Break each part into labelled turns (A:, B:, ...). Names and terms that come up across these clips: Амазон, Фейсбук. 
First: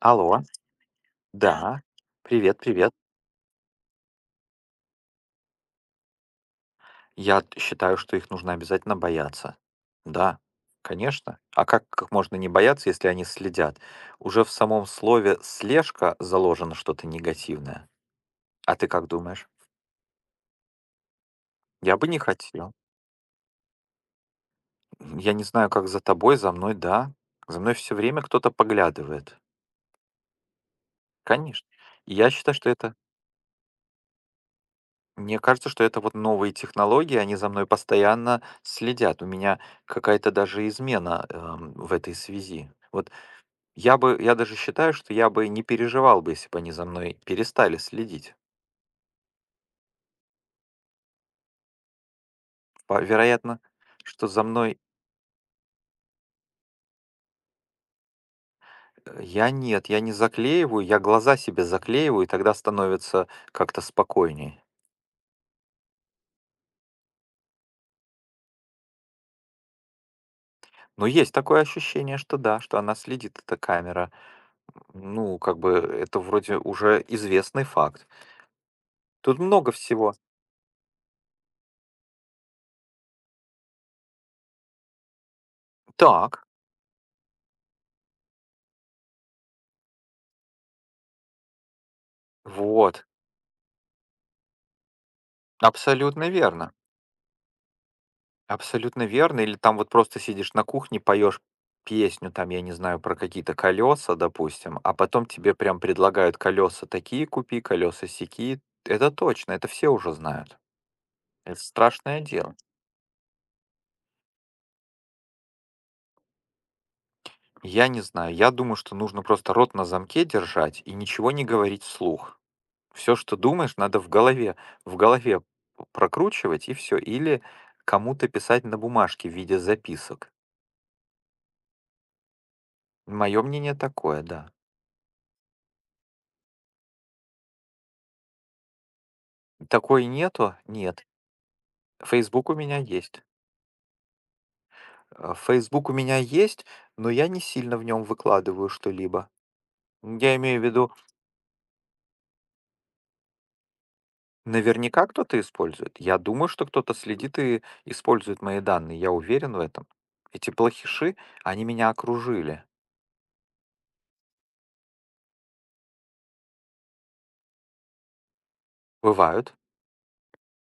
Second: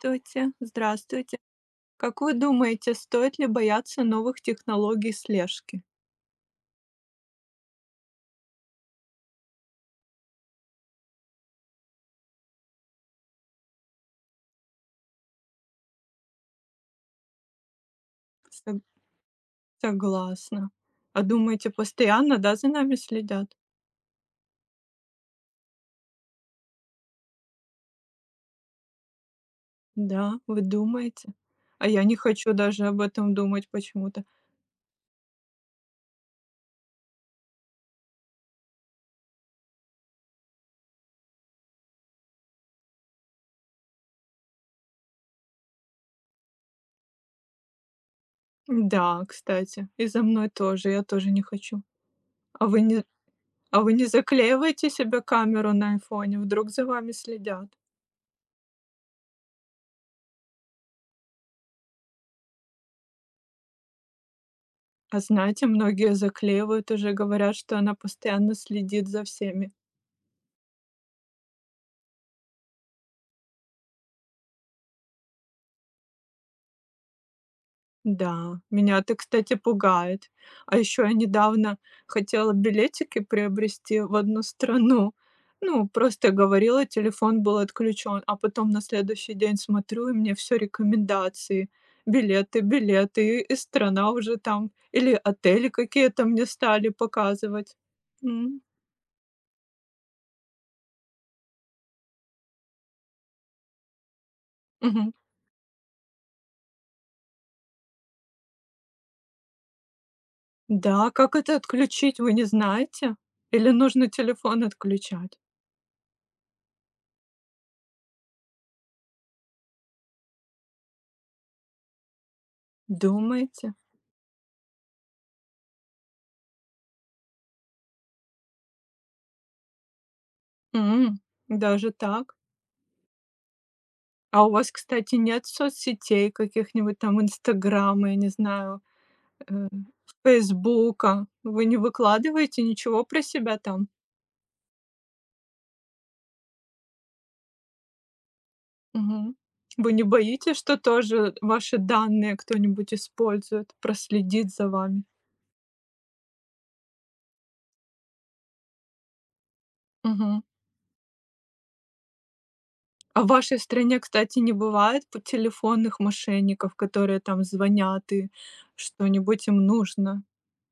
A: Алло.
B: здравствуйте.
A: Да, да,
B: Как вы
A: привет, привет.
B: думаете, стоит ли бояться новых технологий слежки?
A: Считаю, что их нужно обязательно бояться. Да, конечно. А как их можно не бояться, если они следят? Уже в самом слове «слежка» заложено что-то негативное. А
B: Сог-
A: ты как думаешь?
B: Согласна. А думаете,
A: Я бы не
B: постоянно, да, за
A: хотел.
B: нами следят?
A: Я не знаю, как за тобой, за мной, да. За мной все время кто-то поглядывает.
B: Да, вы думаете?
A: Конечно.
B: А я не
A: И я
B: хочу
A: считаю, что
B: даже
A: это...
B: об этом думать почему-то.
A: Мне кажется, что это вот новые технологии, они за мной постоянно следят. У меня какая-то даже измена, в этой связи. Вот я даже считаю, что я бы не переживал бы, если бы они за мной перестали следить.
B: Да, кстати, и за мной тоже, я тоже не хочу. А вы
A: По
B: не,
A: вероятно,
B: а вы не
A: что за мной...
B: заклеиваете себе камеру на айфоне, вдруг за вами следят?
A: я нет, я не заклеиваю, я глаза себе заклеиваю, и тогда становится как-то спокойнее.
B: А знаете, многие заклеивают уже, говорят, что она постоянно следит за всеми.
A: Но есть такое ощущение, что да, что она следит, эта камера. Ну, как бы это вроде уже известный факт.
B: Да, меня это,
A: Тут
B: кстати,
A: много всего.
B: пугает. А еще я недавно хотела билетики приобрести в одну страну. Ну, просто
A: Так.
B: говорила, телефон был отключен, а потом на следующий день смотрю, и мне все рекомендации. Билеты,
A: Вот,
B: билеты, и страна уже там. Или отели какие-то
A: абсолютно
B: мне
A: верно.
B: стали показывать. М,
A: Абсолютно верно. Или там вот просто сидишь на кухне, поешь песню, там, я не знаю, про какие-то колеса, допустим, а
B: мгм.
A: потом тебе прям предлагают колеса такие купи, колеса сякие. Это точно, это все уже знают.
B: Да, как это
A: Это
B: отключить,
A: страшное
B: вы не
A: дело.
B: знаете? Или нужно телефон отключать?
A: Я не знаю, я думаю, что нужно просто рот на замке держать и ничего не говорить вслух. Все, что
B: Думаете?
A: думаешь, надо в голове прокручивать и все. Или кому-то писать на бумажке в виде записок.
B: М, даже так?
A: Мое мнение такое,
B: А у
A: да.
B: вас, кстати, нет соцсетей каких-нибудь там, "Инстаграма", я не знаю, э,
A: Такой нету? Нет.
B: "Фейсбука"? Вы не
A: «Фейсбук» у
B: выкладываете
A: меня
B: ничего про
A: есть.
B: себя там?
A: «Фейсбук» у меня есть, но я не сильно в нем выкладываю что-либо.
B: Мгм. Вы не
A: Я
B: боитесь,
A: имею в
B: что
A: виду,
B: тоже ваши данные кто-нибудь использует, проследит за вами?
A: наверняка кто-то использует. Я думаю, что кто-то следит и использует мои данные. Я уверен в этом.
B: Мгм.
A: Эти плохиши, они меня окружили.
B: А в вашей стране, кстати, не бывает п телефонных мошенников, которые там звонят и что-нибудь
A: Бывают.
B: им нужно?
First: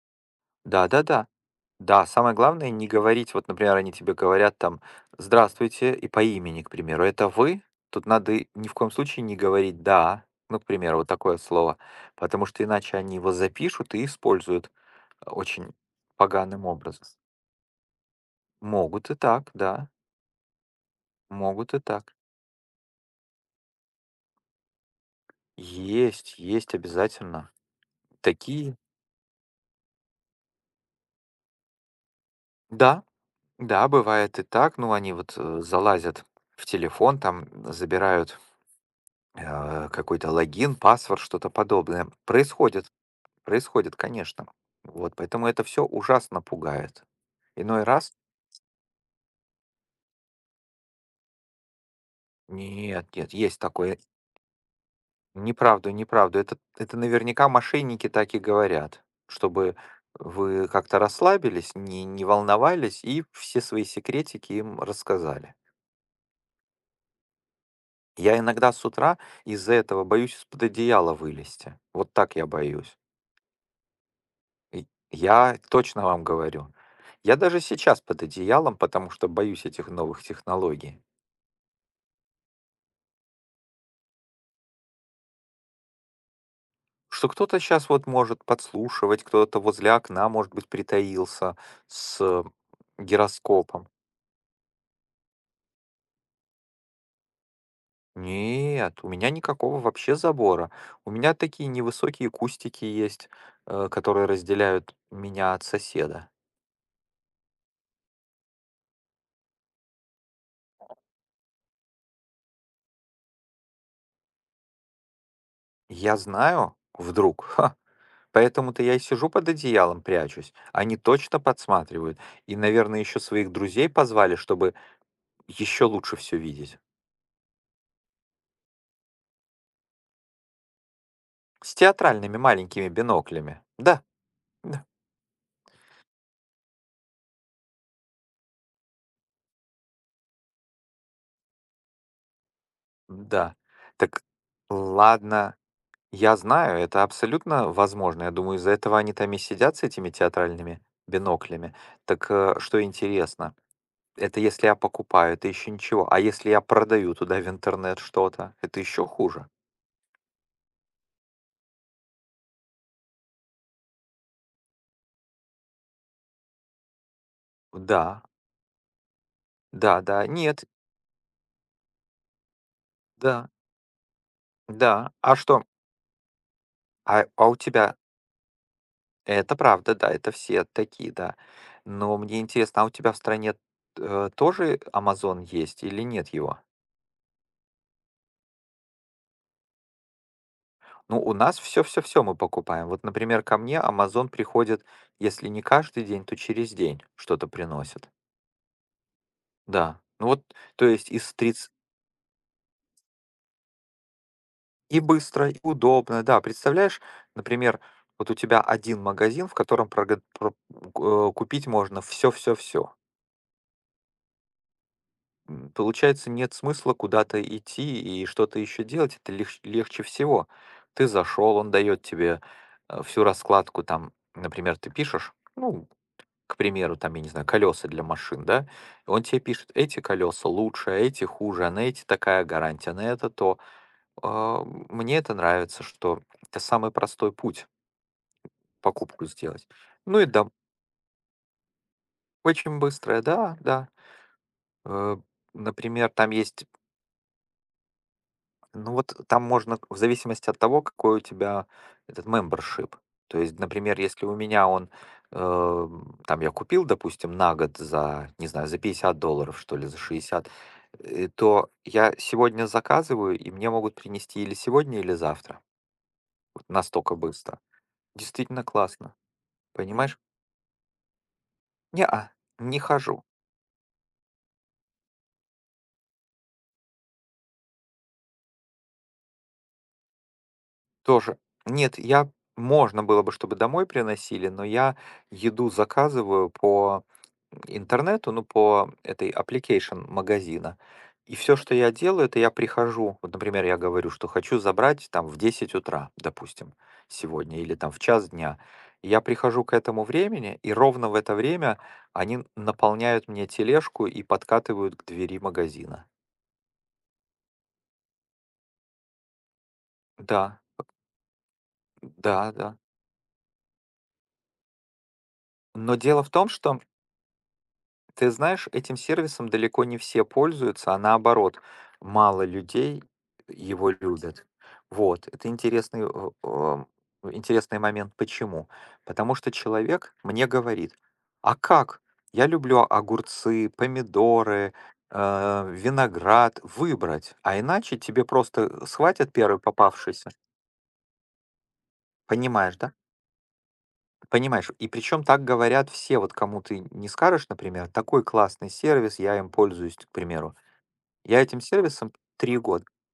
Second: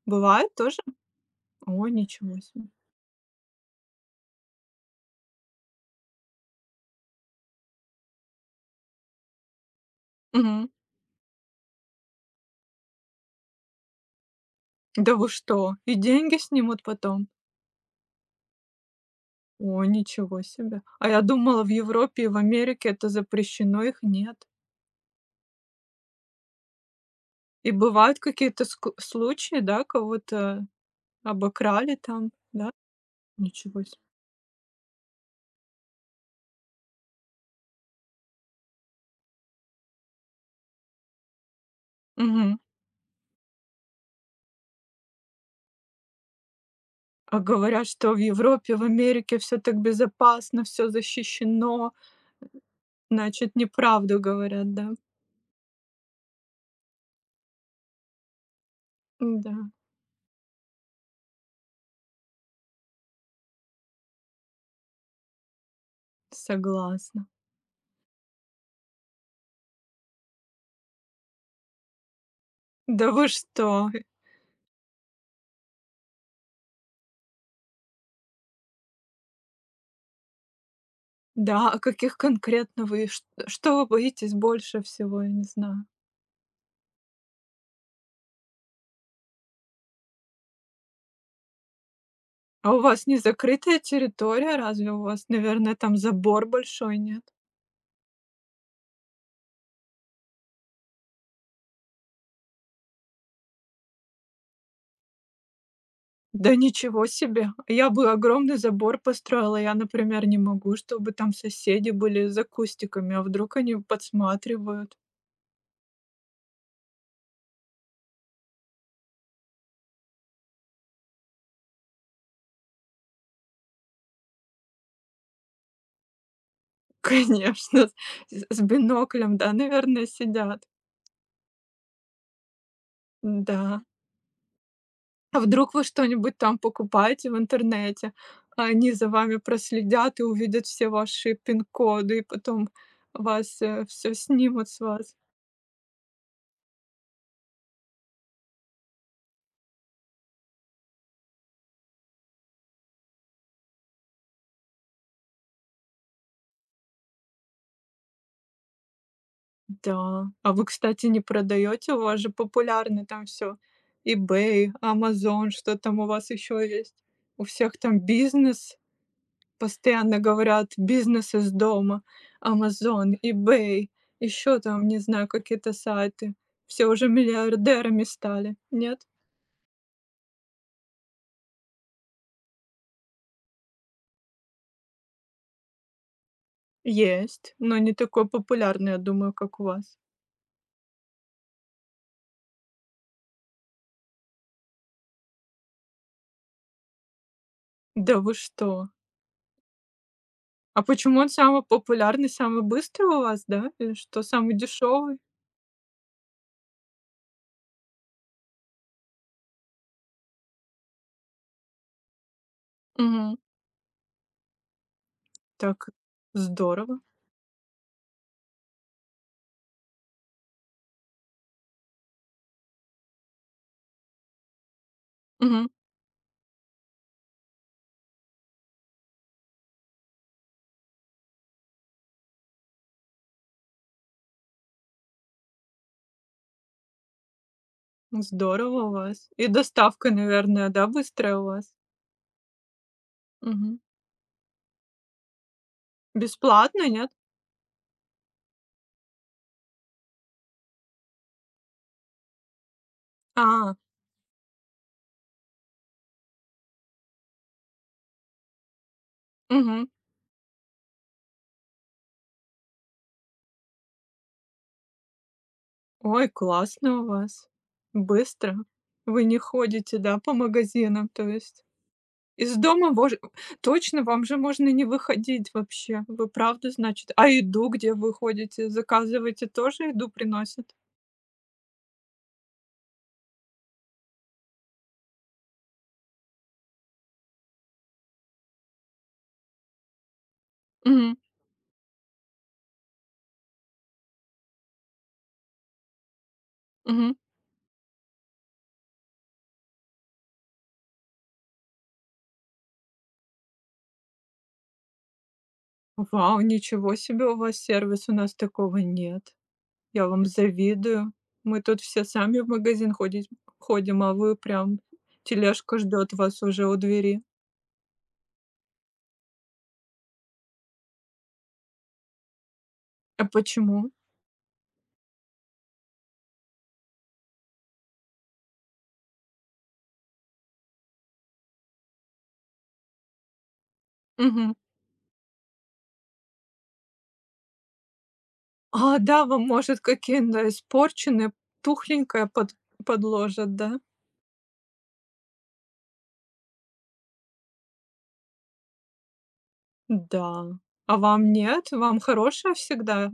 B: Бывает тоже?
A: Да-да-да.
B: О,
A: Да,
B: ничего
A: самое
B: себе.
A: главное не говорить, вот, например, они тебе говорят там: «Здравствуйте», и по имени, к примеру. «Это вы?» Тут надо и ни в коем случае не говорить «да», ну, к
B: Мгм.
A: примеру, вот такое вот слово, потому что иначе они его запишут и используют
B: Да вы
A: очень
B: что? И деньги
A: поганым
B: снимут
A: образом.
B: потом?
A: Могут и так,
B: О,
A: да,
B: ничего себе. А я думала, в
A: могут и так.
B: Европе и в Америке это запрещено, их нет.
A: Есть, есть обязательно.
B: И бывают какие-то
A: Такие...
B: ск случаи, да, кого-то обокрали там, да?
A: Да,
B: Ничего
A: да,
B: себе.
A: бывает и так. Ну, они вот, залазят в телефон, там забирают какой-то логин, паспорт, что-то подобное.
B: Мгм.
A: Происходит, происходит, конечно. Вот, поэтому это все ужасно пугает.
B: А
A: Иной
B: говорят,
A: раз,
B: что в Европе, в Америке все так безопасно, все защищено.
A: нет, нет,
B: Значит,
A: есть такое.
B: неправду говорят, да?
A: Неправду, неправду. Это наверняка мошенники так и говорят,
B: Да,
A: чтобы вы как-то расслабились, не волновались и все свои секретики им рассказали.
B: согласна.
A: Я иногда с утра из-за этого боюсь из-под одеяла вылезти. Вот так я боюсь.
B: Да вы что?
A: И я точно вам говорю. Я даже сейчас под одеялом, потому что боюсь этих новых технологий.
B: Да, а каких конкретно вы, чт что вы боитесь больше всего? Я не знаю.
A: Что кто-то сейчас вот может подслушивать, кто-то возле окна, может быть, притаился с
B: А у вас не закрытая
A: гироскопом.
B: территория? Разве у вас, наверное, там забор большой, нет?
A: Нет, у меня никакого вообще забора. У меня такие невысокие кустики есть, которые разделяют меня от соседа.
B: Да ничего себе! Я бы огромный забор построила. Я, например, не могу, чтобы там соседи были за кустиками, а вдруг они подсматривают.
A: Я знаю, вдруг, ха, поэтому-то я и сижу под одеялом, прячусь. Они точно подсматривают. И, наверное, еще своих друзей позвали, чтобы еще лучше все видеть.
B: Конечно, с биноклем, да, наверное, сидят.
A: С театральными маленькими биноклями.
B: Да.
A: Да, да,
B: А вдруг вы что-нибудь там покупаете в интернете, а они за вами проследят и увидят все ваши пин-коды, и потом
A: да.
B: вас, все
A: Так,
B: снимут с вас.
A: ладно, я знаю, это абсолютно возможно. Я думаю, из-за этого они там и сидят с этими театральными биноклями. Так, что интересно, это если я покупаю, это еще ничего. А если я продаю туда в интернет что-то, это еще хуже.
B: Да. А вы, кстати, не продаете? У вас же популярно там все eBay, "Амазон", что там у вас еще есть? У всех там
A: Да,
B: бизнес. Постоянно
A: да-да, нет,
B: говорят: "Бизнес из дома". "Амазон",
A: да,
B: "eBay", еще там, не
A: да.
B: знаю,
A: А что?
B: какие-то сайты. Все уже
A: А у тебя
B: миллиардерами стали. Нет?
A: это правда, да, это все такие, да. Но мне интересно, а у тебя в стране, тоже «Амазон» есть или нет его?
B: Есть, но не такой популярный, я думаю, как у вас.
A: Ну, у нас все, все, все мы покупаем. Вот, например, ко мне «Амазон» приходит, если не каждый день, то через день что-то приносит.
B: Да вы что?
A: Да. Ну вот,
B: А
A: то есть
B: почему он
A: из
B: самый
A: триц
B: популярный, самый быстрый у вас, да? Или что, самый
A: и
B: дешевый?
A: быстро, и удобно. Да, представляешь, например, вот у тебя один магазин, в котором прога про купить можно все, все, все,
B: Так
A: получается, нет смысла
B: здорово.
A: куда-то идти и что-то еще делать. Это легче всего. Ты зашел, он дает тебе, всю раскладку. Там, например, ты пишешь,
B: Мгм.
A: ну, к примеру, там, я не знаю, колеса для машин, да. Он тебе пишет: «Эти колеса лучше, а эти хуже, а на эти такая гарантия, а на это то». А, мне это нравится, что это самый простой путь
B: Здорово у
A: покупку
B: вас. И
A: сделать.
B: доставка,
A: Ну и дом...
B: наверное, да, быстрая у вас?
A: очень быстрая, да,
B: Мгм.
A: да. Э, например, там есть,
B: Бесплатно, нет?
A: ну вот там можно в зависимости от того, какой у тебя этот мембершип. То есть,
B: А,
A: например, если у меня он, э, там я купил, допустим, на год за, не знаю, за $50, что
B: мгм.
A: ли, за 60, то я сегодня заказываю, и мне могут принести или сегодня, или завтра.
B: Ой,
A: Вот
B: классно у
A: настолько
B: вас.
A: быстро.
B: Быстро.
A: Действительно классно.
B: Вы не ходите, да,
A: Понимаешь?
B: по магазинам, то есть?
A: Не, а
B: Из
A: не
B: дома вож
A: хожу.
B: точно, вам же можно не выходить вообще. Вы правда, значит? А еду, где вы ходите, заказываете, тоже еду приносят?
A: Тоже. Нет, я... можно было бы, чтобы домой приносили, но я еду заказываю по интернету, ну, по этой application магазина.
B: Мгм.
A: И все, что я делаю, это я прихожу, вот, например, я говорю, что хочу забрать там в 10 утра, допустим,
B: Мгм.
A: сегодня, или там в час дня. Я прихожу к этому времени, и ровно в это время они наполняют мне тележку и подкатывают к двери магазина.
B: Вау, ничего себе у вас сервис, у нас такого нет. Я вам
A: Да,
B: завидую. Мы тут все сами в
A: да, да.
B: магазин ходить ходим, а вы прям тележка
A: Но
B: ждет
A: дело в
B: вас
A: том,
B: уже у
A: что...
B: двери.
A: Ты знаешь, этим сервисом далеко не все пользуются, а наоборот, мало людей
B: А почему?
A: его любят. Вот, это интересный, интересный момент. Почему? Потому что человек мне говорит, а как? Я люблю огурцы,
B: Мгм.
A: помидоры, виноград выбрать, а иначе тебе просто
B: А, да,
A: схватят
B: вам,
A: первый
B: может,
A: попавшийся.
B: какие-то испорченные, тухленькое
A: Понимаешь, да?
B: подложат, да?
A: Понимаешь, и причем так говорят все, вот кому ты не скажешь, например, такой классный сервис, я им пользуюсь, к
B: Да.
A: примеру.
B: А вам
A: Я этим
B: нет? Вам
A: сервисом
B: хорошее
A: 3 года.
B: всегда?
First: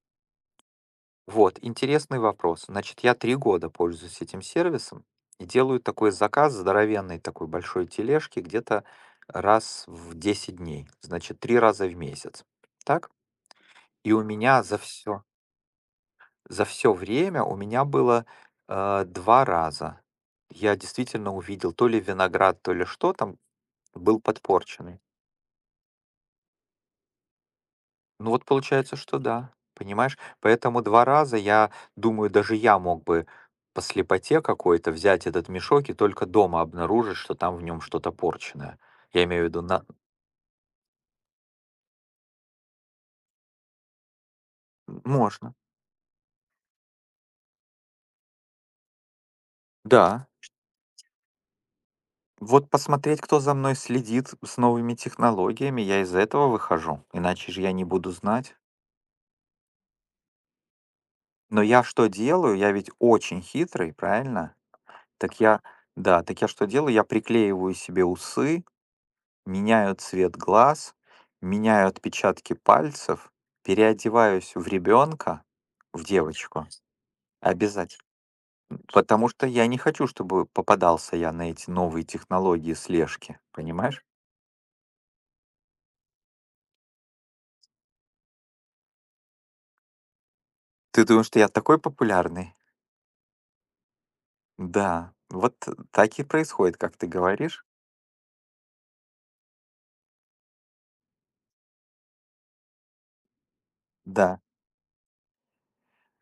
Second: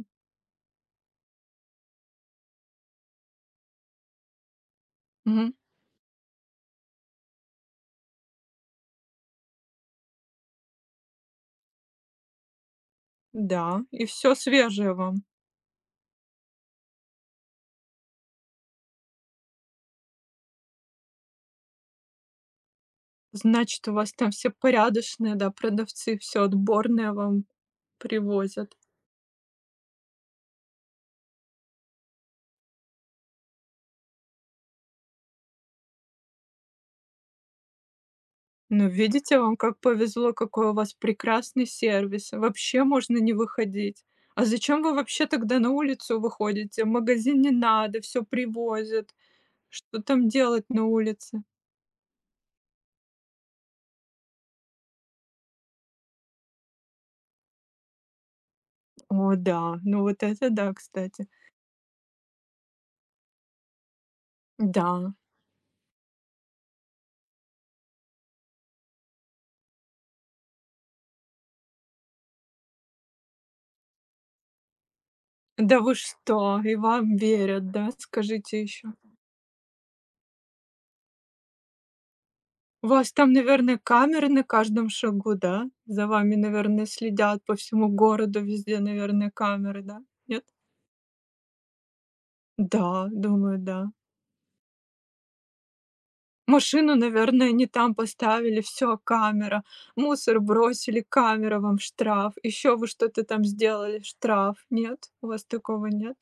A: Вот, интересный вопрос. Значит, я 3 года пользуюсь этим сервисом и
B: Мгм.
A: делаю такой заказ здоровенной такой большой тележки где-то раз в 10 дней. Значит, 3 раза в месяц. Так?
B: Да, и
A: И у
B: все
A: меня за
B: свежее вам.
A: все, за все время у меня было 2 раза. Я действительно увидел то ли виноград, то ли что там
B: Значит, у вас
A: был
B: там все
A: подпорченный.
B: порядочные, да, продавцы, все отборное вам
A: Ну вот
B: привозят.
A: получается, что да, понимаешь? Поэтому 2 раза, я думаю, даже я мог бы по слепоте какой-то взять этот мешок и только дома обнаружить, что там в нем что-то порченное.
B: Ну,
A: Я
B: видите,
A: имею в
B: вам
A: виду
B: как
A: на...
B: повезло, какой у вас прекрасный сервис. Вообще можно не выходить. А зачем вы вообще
A: Можно.
B: тогда на улицу выходите? В магазин не надо, все привозят. Что там
A: Да.
B: делать на улице?
A: Вот посмотреть, кто за мной следит с новыми технологиями, я из этого выхожу, иначе же я не буду знать.
B: О, да, ну вот это да, кстати.
A: Но я что делаю? Я ведь очень хитрый, правильно?
B: Да.
A: Так я да, так я что делаю? Я приклеиваю себе усы, меняю цвет глаз, меняю отпечатки пальцев, переодеваюсь в ребенка,
B: Да вы
A: в
B: что?
A: девочку.
B: И вам верят, да?
A: Обязательно.
B: Скажите еще.
A: Потому что я не хочу, чтобы попадался я на эти новые технологии
B: У вас там,
A: слежки.
B: наверное,
A: Понимаешь?
B: камеры на каждом шагу, да? За вами, наверное, следят по всему городу, везде, наверное, камеры, да? Нет?
A: Ты думаешь, что я такой популярный?
B: Да, думаю, да.
A: Да. Вот так и происходит,
B: Машину,
A: как ты
B: наверное, не
A: говоришь.
B: там поставили, все, камера. Мусор бросили, камера вам, штраф. Еще вы что-то там сделали,
A: Да.
B: штраф. Нет? У вас такого нет?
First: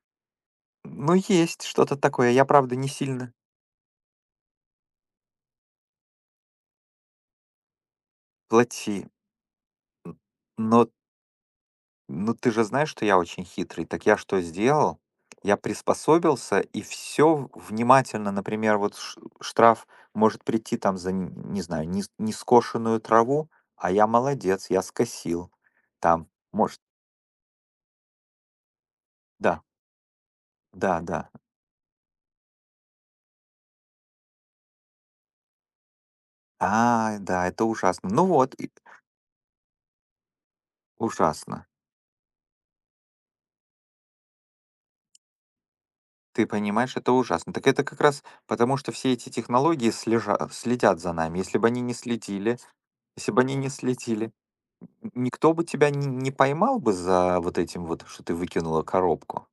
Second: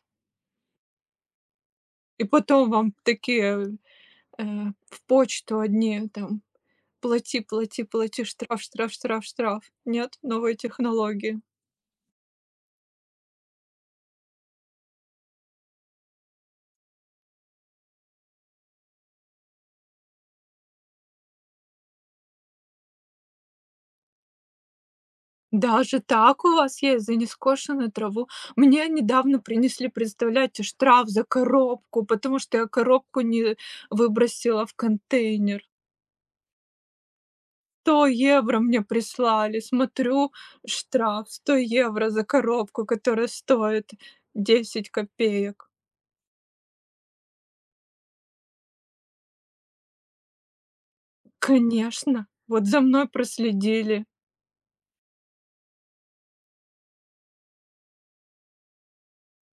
A: Ну, есть что-то
B: И
A: такое. Я,
B: потом
A: правда, не
B: вам
A: сильно...
B: такие, э, в почту одни там: "Плати, плати, плати, штраф, штраф,
A: плати.
B: штраф, штраф". Нет? Новые
A: Но...
B: технологии.
A: Ну, ты же знаешь, что я очень хитрый. Так я что сделал? Я приспособился и все внимательно, например, вот штраф может прийти там за, не знаю, не скошенную траву, а я молодец, я скосил.
B: Даже
A: Там,
B: так у
A: может,
B: вас есть за нескошенную траву? Мне недавно
A: да,
B: принесли, представляете,
A: да,
B: штраф за
A: да.
B: коробку, потому что я коробку не выбросила в контейнер.
A: А, да, это
B: 100
A: ужасно. Ну вот,
B: евро
A: и...
B: мне прислали. Смотрю, штраф 100
A: ужасно.
B: евро за коробку, которая стоит 10 копеек.
A: Ты понимаешь, это ужасно. Так это как раз потому, что все эти технологии следят за нами. Если бы они не
B: Конечно,
A: следили,
B: вот за мной
A: если бы они не
B: проследили,
A: следили, никто бы тебя не поймал бы за вот этим вот, что ты выкинула коробку,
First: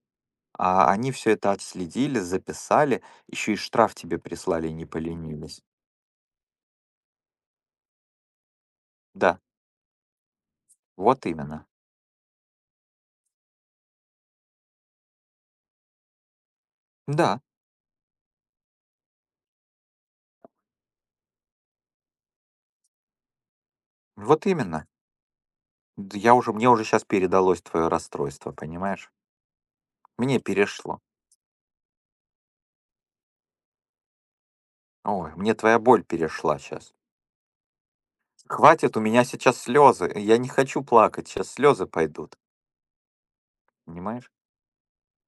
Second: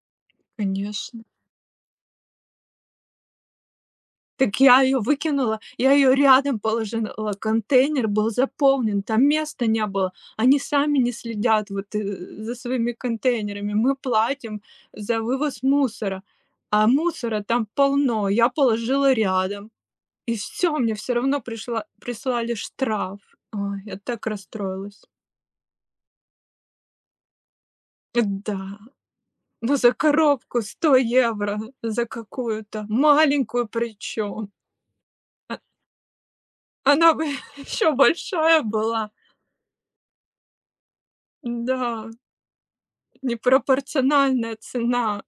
A: а они
B: конечно.
A: все это отследили, записали, еще и штраф тебе
B: Так
A: прислали,
B: я
A: не
B: ее выкинула,
A: поленились.
B: я ее рядом положила, контейнер был заполнен, там
A: Да,
B: места не было. Они сами не
A: вот именно.
B: следят вот, за своими контейнерами. Мы платим за вывоз мусора, а
A: Да,
B: мусора там полно. Я положила рядом. И все, мне все равно пришла прислали штраф. Ой, я так
A: вот именно.
B: расстроилась.
A: Д Я уже... мне уже сейчас передалось твое расстройство,
B: Да,
A: понимаешь?
B: ну за
A: Мне
B: коробку 100
A: перешло.
B: евро, за какую-то маленькую причем.
A: Ой, мне
B: А
A: твоя боль перешла сейчас.
B: она бы еще большая
A: Хватит, у
B: была.
A: меня сейчас слезы, я не хочу плакать, сейчас
B: Да,
A: слезы пойдут, понимаешь?
B: непропорциональная цена.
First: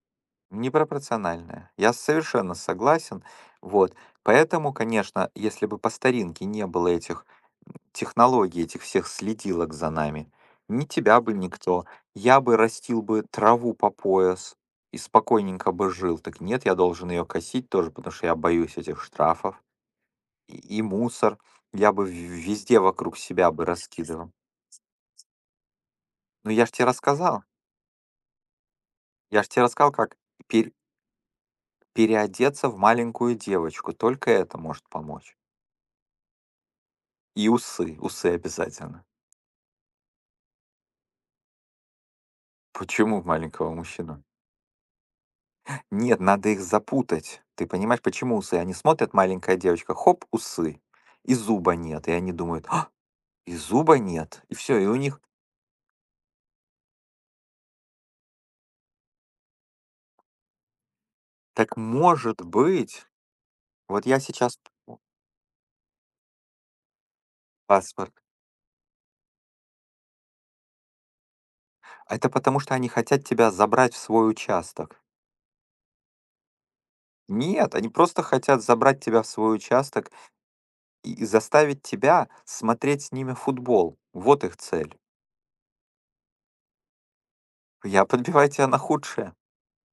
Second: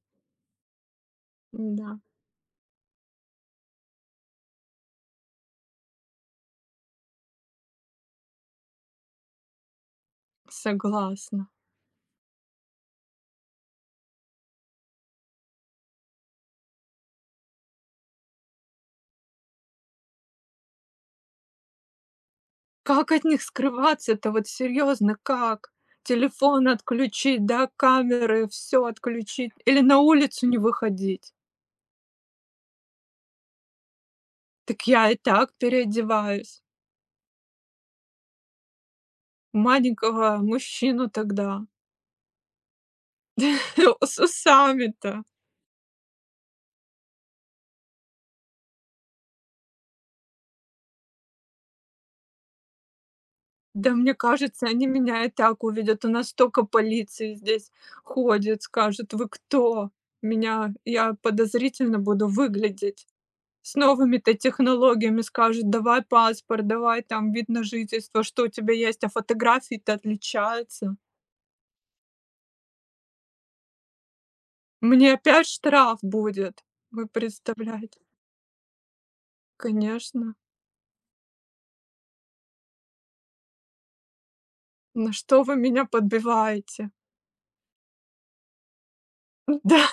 A: Непропорциональная.
B: Да,
A: Я совершенно согласен. Вот. Поэтому, конечно, если бы по старинке не было этих технологий, этих всех следилок за нами, ни тебя бы
B: согласна.
A: никто... Я бы растил бы траву по пояс и спокойненько бы жил. Так нет, я должен ее косить тоже, потому что я боюсь этих штрафов. И мусор я бы везде
B: Как
A: вокруг
B: от них
A: себя бы раскидывал.
B: скрываться-то, вот серьезно, как?
A: Ну, я
B: Телефон
A: же тебе
B: отключить,
A: рассказал.
B: да, камеры, все
A: Я же
B: отключить
A: тебе
B: или
A: рассказал,
B: на
A: как
B: улицу не
A: пер-
B: выходить?
A: переодеться в маленькую девочку. Только это
B: Так
A: может
B: я и
A: помочь.
B: так переодеваюсь.
A: И усы, усы обязательно.
B: Маленького мужчину тогда
A: Почему маленького
B: с
A: мужчину?
B: усами-то.
A: Нет, надо их запутать. Ты понимаешь, почему усы? Они смотрят, маленькая девочка, хоп, усы. И зуба нет. И они думают, а, и
B: Да
A: зуба
B: мне
A: нет. И
B: кажется,
A: все,
B: они
A: и у них
B: меня и так увидят. У нас столько полиции здесь ходит, скажет: "Вы кто?" Меня я
A: так
B: подозрительно буду
A: может
B: выглядеть.
A: быть.
B: С
A: Вот я
B: новыми-то
A: сейчас п-
B: технологиями скажут: "Давай паспорт, давай там вид на
A: паспорт.
B: жительство, что у тебя есть, а фотографии-то отличаются".
A: А это потому, что они хотят тебя забрать в свой участок.
B: Мне опять штраф будет. Вы
A: Нет, они
B: представляете?
A: просто хотят забрать тебя в свой участок
B: Конечно.
A: и заставить тебя смотреть с ними футбол. Вот их цель.
B: Ну что вы меня подбиваете?
A: Я подбиваю тебя на худшее.
B: Да,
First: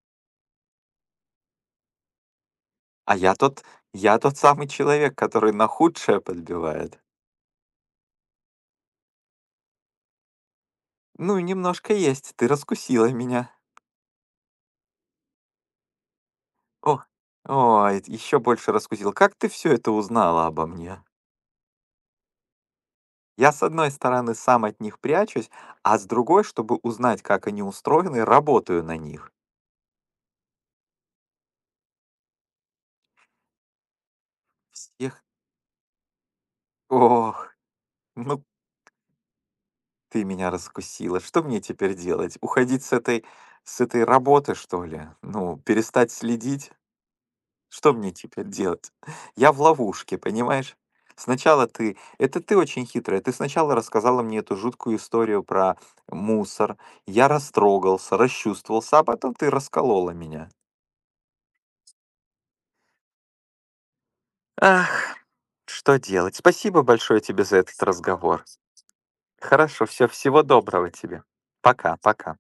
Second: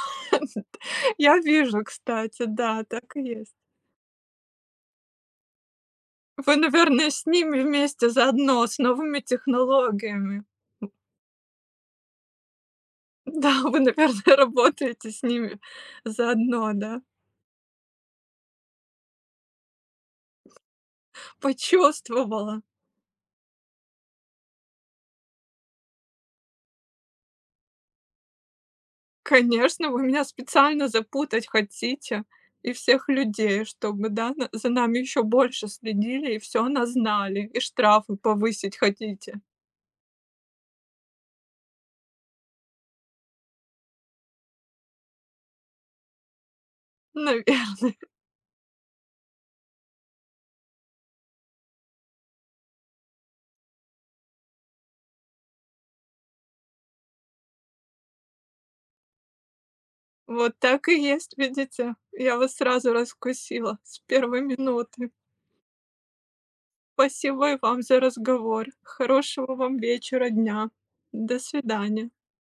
B: я вижу, кстати, да,
A: А
B: так и
A: я
B: есть.
A: тот я тот самый человек, который на худшее
B: Вы,
A: подбивает.
B: наверное, с ними вместе заодно, с новыми технологиями.
A: Ну, немножко есть, ты раскусила меня.
B: Да, вы, наверное, работаете с ними заодно, да?
A: О, ой, еще больше раскусил. Как ты все это узнала обо мне?
B: Почувствовала.
A: Я, с одной стороны, сам от них прячусь, а с другой, чтобы узнать, как они устроены, работаю на них.
B: Конечно, вы меня специально запутать хотите и всех людей, чтобы, да, на за нами еще
A: Всех...
B: больше следили и все назнали,
A: Ох,
B: и штрафы
A: ну
B: повысить хотите.
A: ты меня раскусила. Что мне теперь делать? Уходить с этой работы, что ли? Ну, перестать следить?
B: Наве
A: Что мне теперь делать? Я в ловушке, понимаешь? Сначала ты... Это ты очень хитрая. Ты сначала рассказала мне эту жуткую историю про мусор. Я растрогался, расчувствовался, а потом ты расколола меня.
B: Вот так и есть, видите? Я вас сразу раскусила с первой минуты.
A: Ах, что делать? Спасибо большое тебе
B: Спасибо
A: за
B: и
A: этот
B: вам за
A: разговор.
B: разговор. Хорошего вам
A: Хорошо, все,
B: вечера,
A: всего
B: дня.
A: доброго тебе.
B: До
A: Пока,
B: свидания.
A: пока.